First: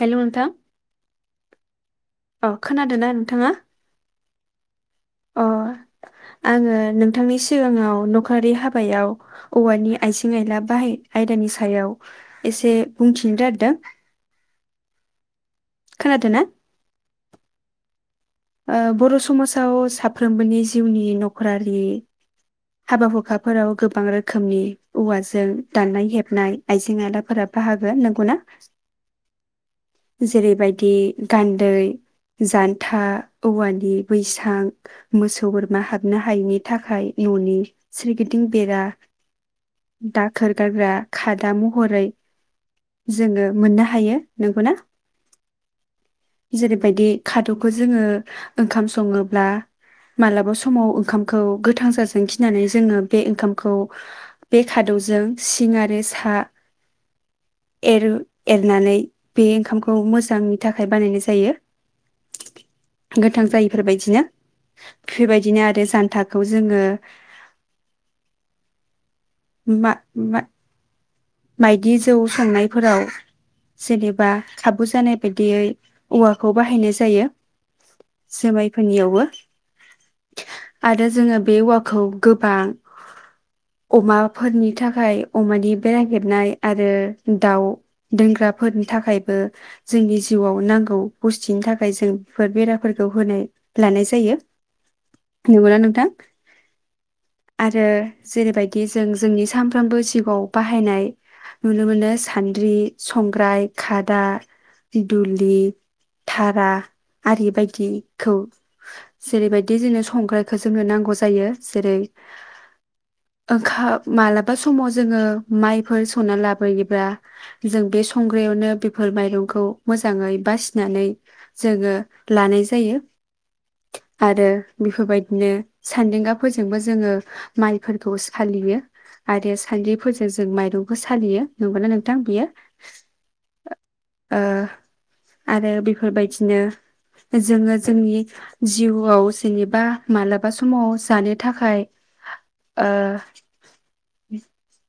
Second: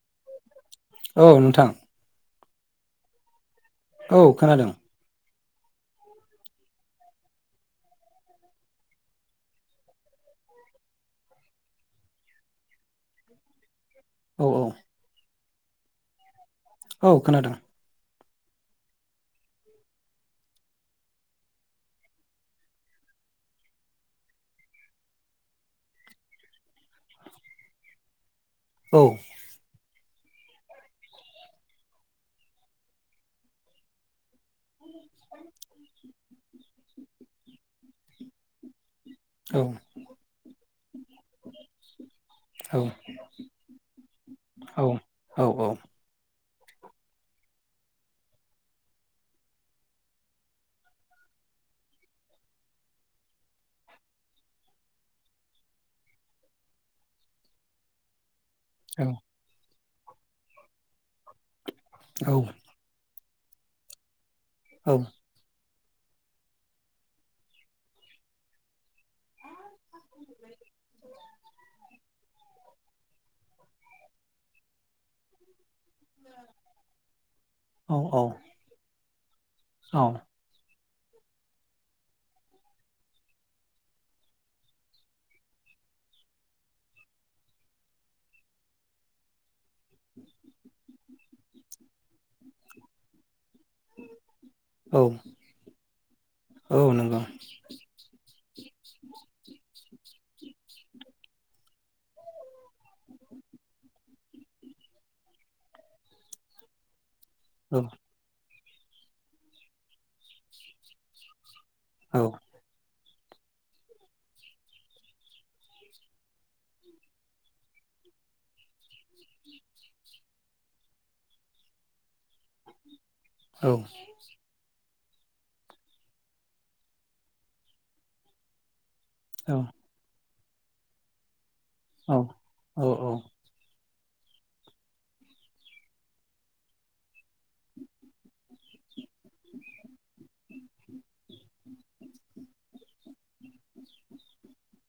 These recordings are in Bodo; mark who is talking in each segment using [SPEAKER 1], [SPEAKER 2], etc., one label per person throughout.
[SPEAKER 1] हेलौ नोंथां।
[SPEAKER 2] औ नोंथां।
[SPEAKER 1] औ खोनादोंना नोंथाङा?
[SPEAKER 2] औ खोनादों।
[SPEAKER 1] अ आंङो नोंथांनि सिगांङाव नखरारि हाबायाव औवानि आइजें आयला बाहाय आयदानि सायाव एसे बुंथिनो दारदों।
[SPEAKER 2] औ औ।
[SPEAKER 1] खोनादोना?
[SPEAKER 2] औ खोनादों।
[SPEAKER 1] ओ बर' समाजाव साफ्रोमबोनि जिउनि नखरारि हाबा हुखाफोराव गोबां रोखोमनि औवाजों दाननाय हेबनाय आइजें आयलाफोरा बाहागो। नंगौना?
[SPEAKER 2] औ।
[SPEAKER 1] जेरैबायदि गान्दै, जान्था, औवानि बै थां मोसौ, बोरमा हाबनो हायिनि थाखाय ननि सोरगिदिं बेरा
[SPEAKER 2] औ
[SPEAKER 1] दाखोर गारग्रा खादा महरै
[SPEAKER 2] औ
[SPEAKER 1] जोंङो मोननो हायो। नोंगौना?
[SPEAKER 2] औ औ
[SPEAKER 1] जेरैबायदि खाद'खौ जोङो ओंखाम संङोब्ला मालाबा समाव ओंखामखौ गोथां जाजानो गिनानै जोङो बे ओंखामखौ बे खादौजों सिं आरो सा एरो। एरनानै बे ओंखाम खौ मोजांनि थाखाय बानायनाय जा
[SPEAKER 2] औ।
[SPEAKER 1] गोथां जायिफोर बायदिनो। बेबायदिनो आरो जान्थाखौ जोङो होमा मा माइदि जौ संनायफोराव जेनेबा खाबु जानाय बायदियै औवाखौ बाहायनाय जायो।
[SPEAKER 2] औ
[SPEAKER 1] जोमाय फोननियावबो।
[SPEAKER 2] औ।
[SPEAKER 1] आरो जोङो बे औवाखौ गोबां अमाफोरनि थाखाय अमानि बेरा हेबनाय आरो दाउ दोनग्राफोरनि थाखायबो जोंनि जिउआव नांगौ बुस्थिनि थाखाय जों बेफोर बेराफोरखौ होनाय लानाय जायो।
[SPEAKER 2] औ
[SPEAKER 1] नंगौना नोंथां?
[SPEAKER 2] औ नंगौ
[SPEAKER 1] आरो जेरैबायदि जों जोंनि सानफ्रोमबो जिउआव बाहायनाय नुनो मोनो सान्द्रि, संग्राय, खादा, दुलि, थारा आरि
[SPEAKER 2] औ
[SPEAKER 1] बायदिखौ जेरैबायदि जोंनो संग्रायखौ जोंनो नांगौ जायो। जेरै
[SPEAKER 2] औ
[SPEAKER 1] ओंखा मालाबा समाव जोङो माइफोर संना लाबोयोब्ला जों बे संग्रायावनो बेफोर माइरंखौ मोजाङै बासिनानै जोङो लानाय जायो।
[SPEAKER 2] औ।
[SPEAKER 1] आरो बेफोरबायदिनो सान्दांगाफोरजोंबो जोङो माइफोरखौ सालियो। आरो
[SPEAKER 2] औ
[SPEAKER 1] सानद्रिफोर जों माइरंखौ सालियो। नंगौना
[SPEAKER 2] औ
[SPEAKER 1] नोंथां बियो?
[SPEAKER 2] औ औ
[SPEAKER 1] ओ आरो बेफोरबायदिनो जोङो जोंनि जिउआव जेनेबा मालाबा समाव जानो थाखाय ओ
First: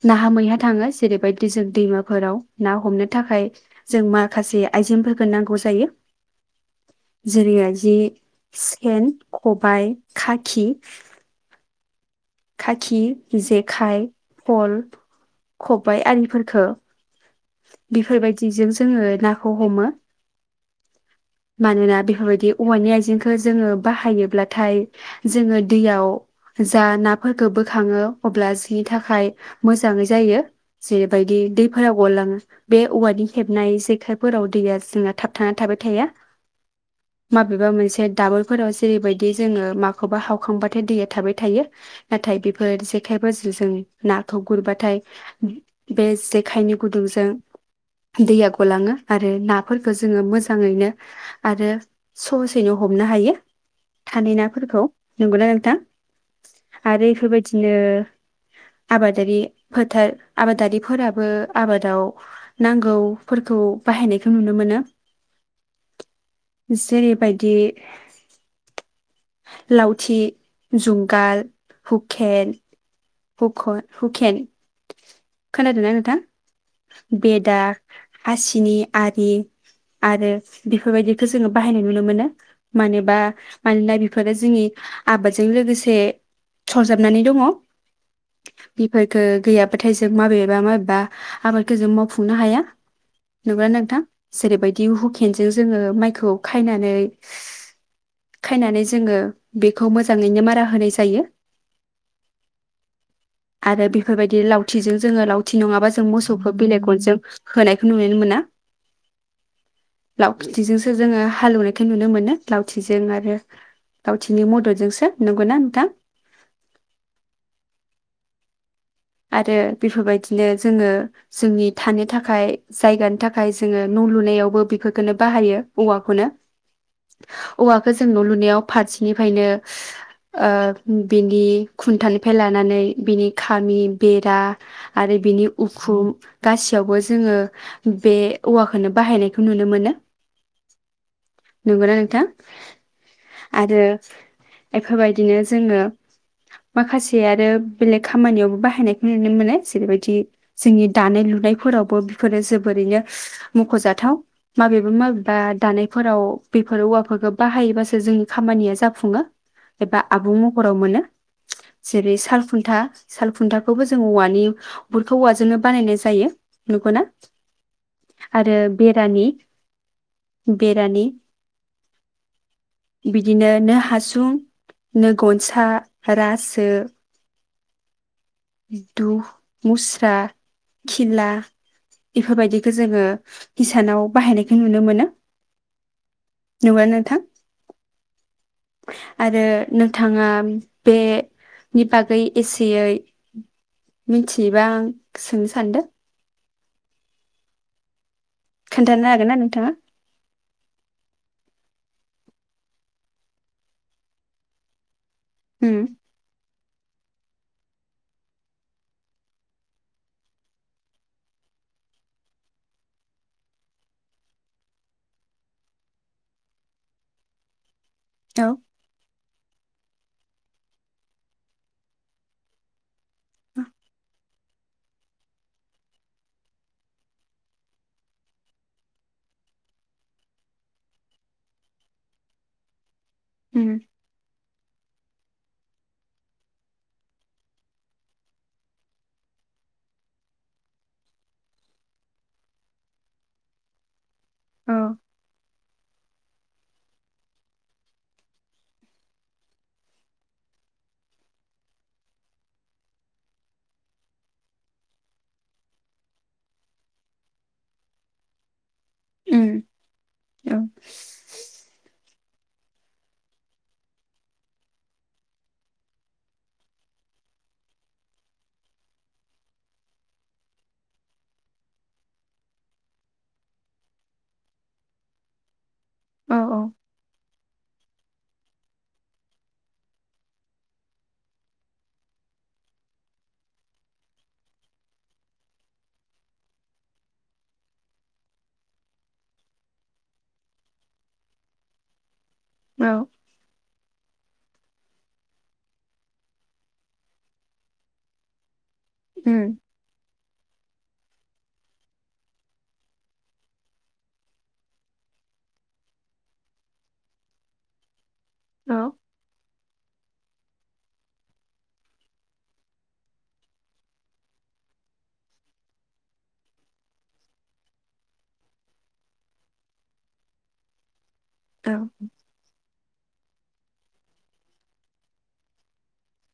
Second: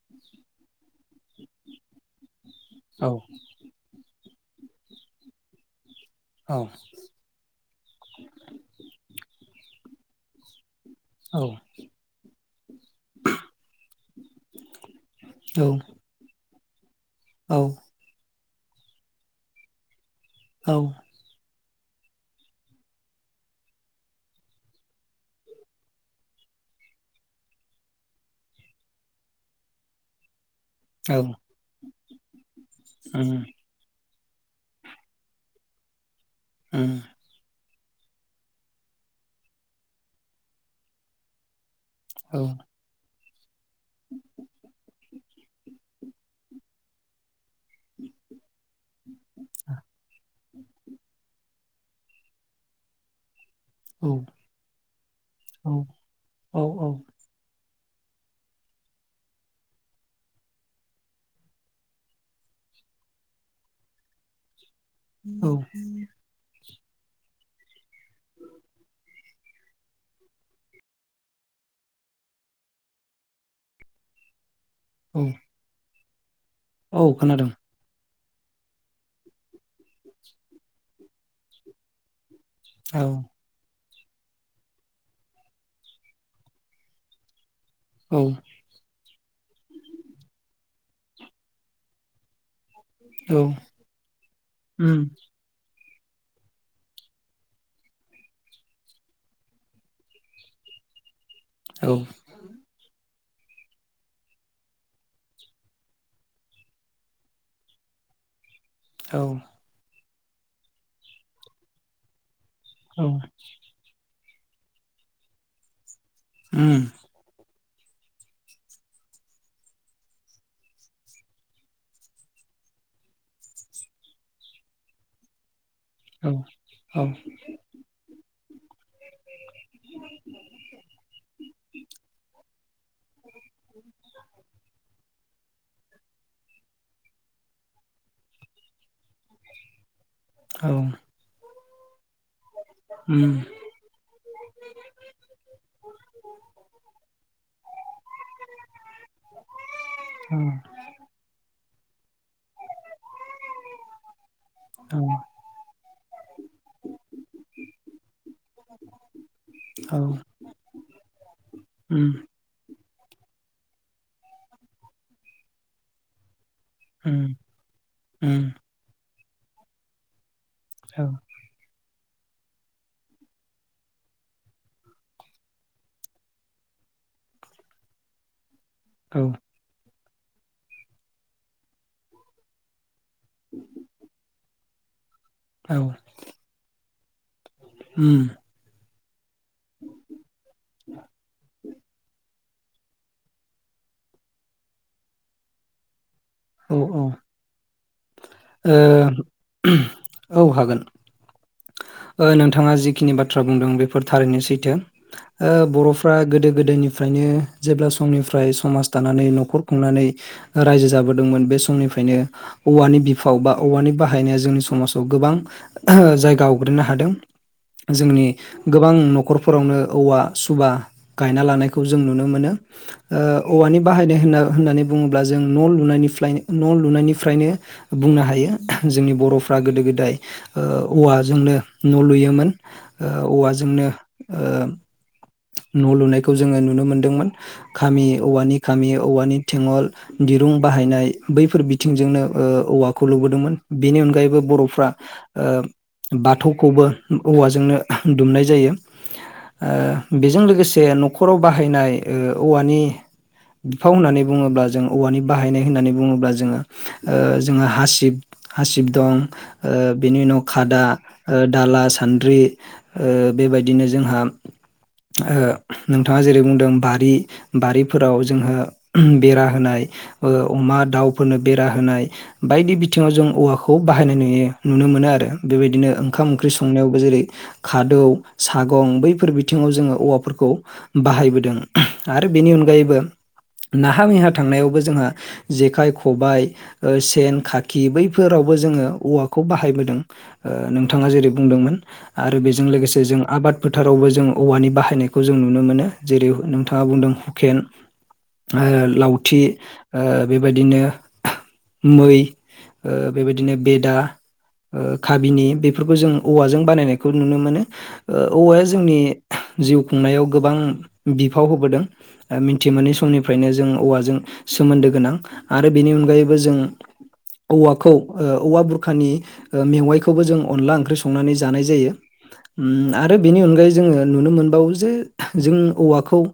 [SPEAKER 1] नाहा मैहा थाङो जेरैबायदि जों दैमाफोराव ना
[SPEAKER 2] उम औ
[SPEAKER 1] हमनो थाखाय जों माखासे आइजेंफोरखौ नांगौ जायो।
[SPEAKER 2] औ
[SPEAKER 1] जेरैबायदि सेन, खबाइ, खाखि खाखि, जेखाय, फल, खबाय आरिफोर फोरखौ बिफोरबाय दि जों जोङो नाखौ हमो।
[SPEAKER 2] औ।
[SPEAKER 1] मानोना बेफोरबायदि औवानि आइजेंखौ जोङो बाहायोब्लाथाय जोङो दैयाव जा नाफोरफोरखौ बोखाङो अब्ला जिनि थाखाय मोजाङै जायो। जेरैबायदि बैफोराव औवा लाङो बे औवानि हेबनाय जेखाय फोराव दैया जिङा थाबथाना थाबाय थाया। माबेबा मोन मोनसे दाबोरफोराव जेरैबायदि जोङो माखौबा हावखांबाथाय दैया थाबाय थायो। नाथाय बेफोर जेखाय जों नाखौ गुरब्लाथाय बे जेखायनि गुदुंजों दैया गलाङो आरो नाफोरखौ जोङो मोजाङैनो आरो सहसैनो हमनो हायो थानाय नाफोरखौ नंगौना
[SPEAKER 2] औ
[SPEAKER 1] नोंथां आरो एफोरबायदिनो आबादारि फोथार आबादारिफोराबो आबादाव नांगौफोरखौ बाहायनायखौ नुनो मोनो
[SPEAKER 2] औ
[SPEAKER 1] जेरैबायदि लावथि जुंगाल हुखेन हुख हुखेन
[SPEAKER 2] औ
[SPEAKER 1] खोनादोंना नोंथां
[SPEAKER 2] औ खोनादों
[SPEAKER 1] बेेदा हासिनि आरि आरो बेफोरबायदिखौ जोंङो बाहायनाय नुनो मोनो
[SPEAKER 2] औ
[SPEAKER 1] मानेबा मानो बिदि बेफोरो जोंनि आबादजों लोगोसे सरजाबनानै दंङ
[SPEAKER 2] औ
[SPEAKER 1] फोरखो गैयाबाथाय जों माबेबा माबेबा आबादखौ जों मावफुंनो हाया
[SPEAKER 2] उम औ
[SPEAKER 1] नंगौना नोंथां जेरैबायदि
[SPEAKER 2] उम
[SPEAKER 1] हुकेनजों जोंङो माइखौ खायनानै खायनानै जोंङो बेखौ मोजांङैनो मारा होनाय जायो
[SPEAKER 2] औ
[SPEAKER 1] आरो बेफोरबायदि लावथिजों जोंङो लावथि नंङाबा जों जों मोसौखौ बिलेग गनजों होनायखौ नुनो मोना
[SPEAKER 2] औ
[SPEAKER 1] लाव खिथिजोंसो जोंङो हालेवनायखौ नुनो मोनो लावथिजों आरो लावथिनि मददजोंसो नंगौना नोंथां
[SPEAKER 2] उम
[SPEAKER 1] आरो बेफोरबायदिनो जोंङो जोंनि थानो थाखाय जायगानि थाखाय जोंङो न लुनायावबो बेफोरखौनो बाहायो औवाखौनो
[SPEAKER 2] औ
[SPEAKER 1] औवाखौ जों न लुनायाव फारसेनिफ्रायनो ओ बिनि खुन्थानिफ्राय लानानै बिनि खामि बेरा आरो बिनि उखुम गासैयावबो जोंङो बे औवाखोनो बाहायनायखौ नुनो मोनो
[SPEAKER 2] औ
[SPEAKER 1] नंग ना नों थां
[SPEAKER 2] उम
[SPEAKER 1] आरो एफोरबायदिनो जोंङो माखासे आरो बेलेग खामानियावबो बाहायनाय नो मोनो जेरैबायदि
[SPEAKER 2] औ
[SPEAKER 1] जोंनि दानाय लुनाय फोरावबो बे फोरो जोबोरैनो मखजाथाव माबेबा
[SPEAKER 2] औ
[SPEAKER 1] माबेबा दानायफोराव बेफोर औवाफोरखौ बाहायोबासो जोंनि खामानिया जाफुंङो एबा
[SPEAKER 2] औ
[SPEAKER 1] आबुं महराव मोनो
[SPEAKER 2] उम
[SPEAKER 1] जेरै सालखुन्था। सालखुन्था खौबो जों औवानि फोरखौ औवाजोंनो बानायनाय जायो। नंगौना
[SPEAKER 2] उम उम
[SPEAKER 1] आरो बेरानि
[SPEAKER 2] औ
[SPEAKER 1] बेरानि बिदिनो नो हासुं नो गनसा रासो दु
[SPEAKER 2] औ
[SPEAKER 1] मुस [unintelligible] खिला इफोरबायदिखौ जोङो हिसानाव बाहायनाय नुनो मोनो।
[SPEAKER 2] औ।
[SPEAKER 1] मोनो नोंथां।
[SPEAKER 2] उम
[SPEAKER 1] [inaudible] आरो नोंथाङा बेनि बागै एसेयै मिथियोबा आं सोंनो सानदों।
[SPEAKER 2] औ औ।
[SPEAKER 1] खोन्थानो हागोन ना नोंथाङा
[SPEAKER 2] ओ औ हागोन। ओ नोंथाङा जिखिनि बाथ्रा बुंदों बेफोर थारैनो सैथो। ओ
[SPEAKER 1] उम
[SPEAKER 2] बर'फ्रा गोदो गोदोनिफ्रायनो जेब्ला समनिफ्राय समाज थानानै न'खर खुंनानै रायजो जाबोदोंमोन बे समनिफ्रायनो औवानि बिफाव बा औवानि बाहायनाया जोंनि समाजाव गोबां जाय गावग्रोनो हादों। जोंनि
[SPEAKER 1] औ
[SPEAKER 2] गोबां न'खरफोरावनो औवा सुबा गायना लानायखौ जों नुनो मोनो। ओ औवानि बाहायनाय होनना होननानै बुङोब्ला जों न' लुनायनिफ्लाय न' लुनायनिफ्रायनो बुंनो हायो जोंनि बर'फ्रा गोदो गोदाय ओ औवा जोंनो न' लुयोमोन। ओ
[SPEAKER 1] उम
[SPEAKER 2] औवाजोंनो ओ न' लुनायखौ जोङो नुनो मोनदोंमोन खामि औवानि खामि औवानि थेङल दिरुं बाहायनाय बैफोर बिथिंजोंनो ओ औवाखौ लुबोदोंमोन बेनि अनगायै बो
[SPEAKER 1] औ
[SPEAKER 2] बर'फ्रा ओ बाथौखौबो औवाजोंनो दुमनाय जायो। बेजों लोगोसे न'खराव बाहायनाय ओ औवानि बिफाव होननानै बुङोब्ला जों औवानि बाहायनाय होननानै बुङोब्ला जोङो ओ जोङो हासिब हासिब दं
[SPEAKER 1] उम
[SPEAKER 2] ओ बेनि उनाव
[SPEAKER 1] औ
[SPEAKER 2] खादा दाला सान्द्रि ओ बेबायदिनो जोंहा ओ नोंथाङा जेरै बुंदों बारि बारिफोराव जोंहा बेरा होनाय बो अमा दाउफोरनो बेरा होनाय बायदि बिथिङाव जों औवाखौ बाहायनाय नुयो नुनो मोनो आरो बेबायदिनो ओंखाम
[SPEAKER 1] औ
[SPEAKER 2] ओंख्रि संनायावबो जेरै खादौ सागं बैफोर बिथिङाव जोङो औवाफोरखौ बाहायबोदों आरो बेनि अनगायैबो नाहा मैहा थांनायावबो जोंहा जेखाइ खबाय सेन खाखि बैफोरावबो जोङो औवाखौ बाहायबोदों ओ नोंथाङा जेरै बुंदोंमोन आरो बेजों
[SPEAKER 1] औ
[SPEAKER 2] लोगोसे जों आबाद फोथारावबो जों औवानि बाहा यनायखौ जों नुनो मोनो जेरै नोंथाङा बुंदों हुकेन ओ लावथि
[SPEAKER 1] उम
[SPEAKER 2] ओ बेबायदिनो मै ओ बेबायदिनो बेदा ओ काबिनि बेफोरखौ जों औवाजों बानायनायखौ नुनो मोनो। ओ औवाया
[SPEAKER 1] औ
[SPEAKER 2] जोंनि जिउ खुंनायाव गोबां बिफाव होबोदों मिथि मोनै समनिफ्रायनो जों औवाजों सोमोन्दो गोनां आरो बेनि अनगायैबो जों औवाखौ ओ औवा बुरखानि मेवाइखौबो जों अनला ओंख्रि सं संनानै जानाय जायो
[SPEAKER 1] औ
[SPEAKER 2] ओ आरो बेनि अनगायै जोंङो नुनो मोन बाव जे जों औवाखौ ओ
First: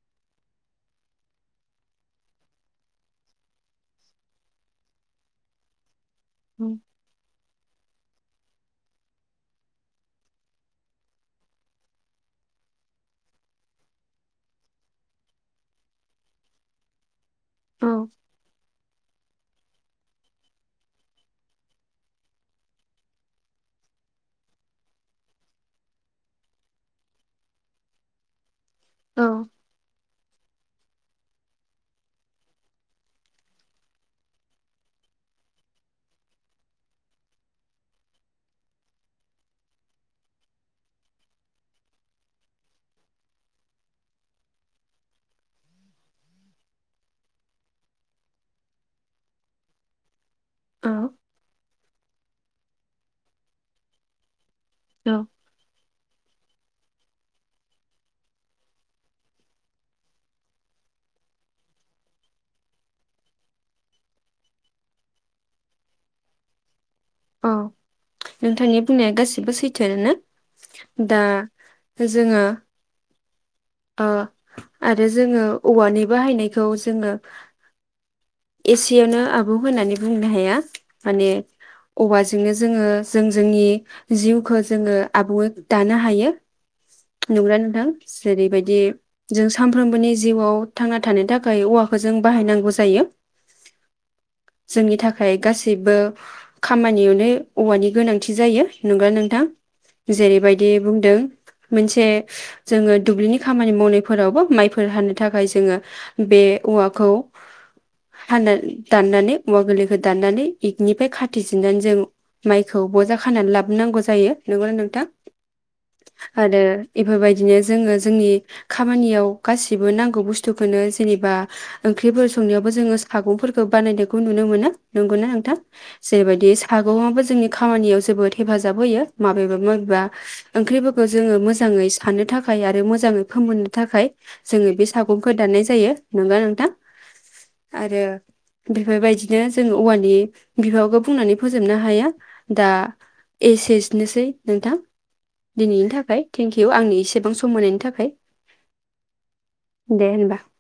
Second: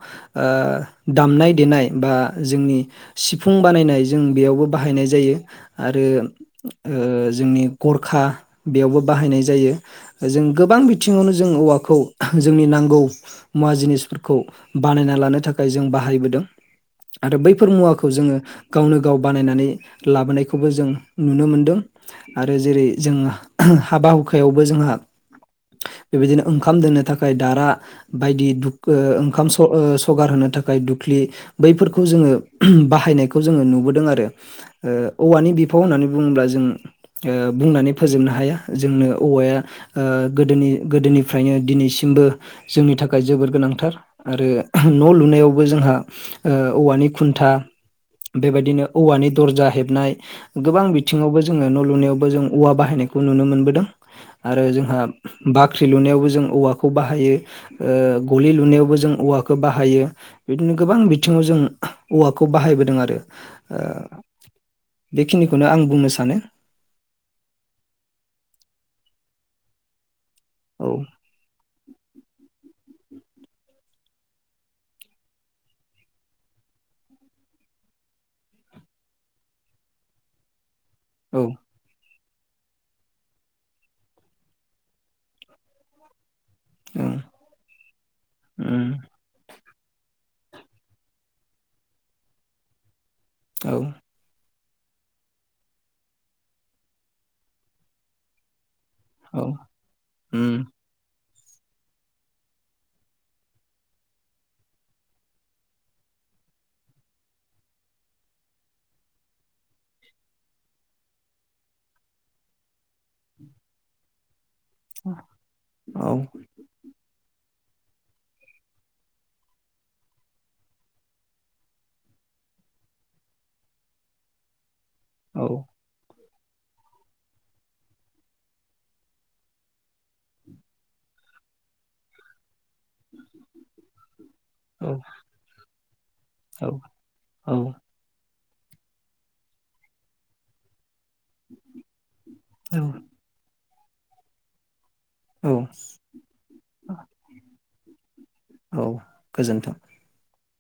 [SPEAKER 2] दामनाय देनाय बा जोंनि सिफुं बानायनाय जों बेयावबो बाहायनाय जायो आरो
[SPEAKER 1] उम
[SPEAKER 2] ओ जोंनि गरखा बेयावबो बाहायनाय जायो जों गोबां बिथिङावनो जों औवाखौ जोंनि नांगौ मुवा जिनिसफोरखौ बानायना लानो थाखाय जों बाहायबोदों आरो बैफोर
[SPEAKER 1] औ
[SPEAKER 2] मुवाखौ जोङो गावनो गाव बानायनानै लाबोनायखौबो जों नुनो मोनदों आरो जेरै जों हाबा हुखायावबो जोंहा बेबायदिनो ओंखाम दोननो थाखाय दारा बायदि दुख ओ
[SPEAKER 1] औ
[SPEAKER 2] ओखाम स ओ स खौगार होनो थाखाय दुख्लि बैफोरखौ जोङो बाहायनायखौ जोङो नुबोदों आरो ओ औवानि बिफाव होननानै बुङोब्ला जों ओ बुंनानै फोजोबनो हाया जोंनो औवाया गोदोनि ओ गोदोनिफ्रायनो दिनैसिमबो जोंनि थाखाय जोबोर गोनांथार आरो न' लुनायावबो जोंहा ओ औवानि खुन्था बेबायदिनो औवानि दरजा हेबनाय गोबां बिथिङावबो जोङो न' लुनायाव जों औवा बाहायनायखौ नुनो मोनबोदों आरो जोंहा
[SPEAKER 1] औ
[SPEAKER 2] बाख्रि लुनायावबो जों औवाखौ बाहायो ओ गलि लुनायावबो जों औवाखौ बाहायो बिदिनो गोबां बिथिङाव जों औवाखौ बाहायबोदों आरो ओ बेखिनिखौनो आं बुंनो सानो
[SPEAKER 1] औ नोंथांनि बुंनाया गासिबो सैथोयानो ना
[SPEAKER 2] औ
[SPEAKER 1] दा जोङो ओ आरो जोङो औवानि बाहायनायखौ जोङो एसेयावनो आबौ होननानै बुंनो हाया माने
[SPEAKER 2] औ
[SPEAKER 1] औवाजोंनो जोङो जों जोंनि जिउखौ जोङो आबुङै दानो हायो
[SPEAKER 2] ओं
[SPEAKER 1] नंगौ ना नोंथां जेरैबायदि
[SPEAKER 2] उम
[SPEAKER 1] जों सानफ्रोमबोनि जिउआव थांना थानो थाखाय औवाखौ जों बाहायनांगौ जायो
[SPEAKER 2] औ
[SPEAKER 1] जोंनि थाखाय गासैबो खामानियावनो औवानि गोनांथि जायो नंगौना नोंथां
[SPEAKER 2] औ उम
[SPEAKER 1] जेरैबायदि बुंदों मोनसे जोङो दुब्लिनि खामानि मावनायफोरावबो माइफोर हानो थाखाय जोङो बे औवाखौ हा दाननानै औवा गोरलैखौ दाननानै इकनिफ्राय खाथिजन्नानै जों माइखौ बजा खानानै लाबोनांगौ जायो नंगौना नोंथां
[SPEAKER 2] औ
[SPEAKER 1] आरो एफोरबाय बिदिनो जोङो जोंनि खामानियाव गासिबो नांगौ बुस्थुखौनो जेनेबा ओंख्रिफोर संनायावबो जोङो सागंफोरखौ बानायनायखौ नुनो मोनो नंगौना
[SPEAKER 2] औ
[SPEAKER 1] नोंथां जेरैबायदि सागंयाबो जोंनि खामानियाव जोबोद हेफाजाब होयो माबेबा माबेबा ओंख्रिबो खौ जोङो मोजाङै सानो थाखाय खाय आरो मोजाङै फोमोननो थाखाय जोङो बे
[SPEAKER 2] औ
[SPEAKER 1] सागंखौ दाननाय जायो नंगौ नोंथां
[SPEAKER 2] औ
[SPEAKER 1] आरो बेफोरबायदिनो जों औवानि बिफाखौ बुंनानै फोजोबनो हाया दा
[SPEAKER 2] औ
[SPEAKER 1] एस एस नोसै नोंथां
[SPEAKER 2] औ
[SPEAKER 1] दिनैनि थाखाय थेंक इउ आंनि एसेबां समायनि थाखाय
[SPEAKER 2] औ गोजोन्थों।
[SPEAKER 1] दे होनबा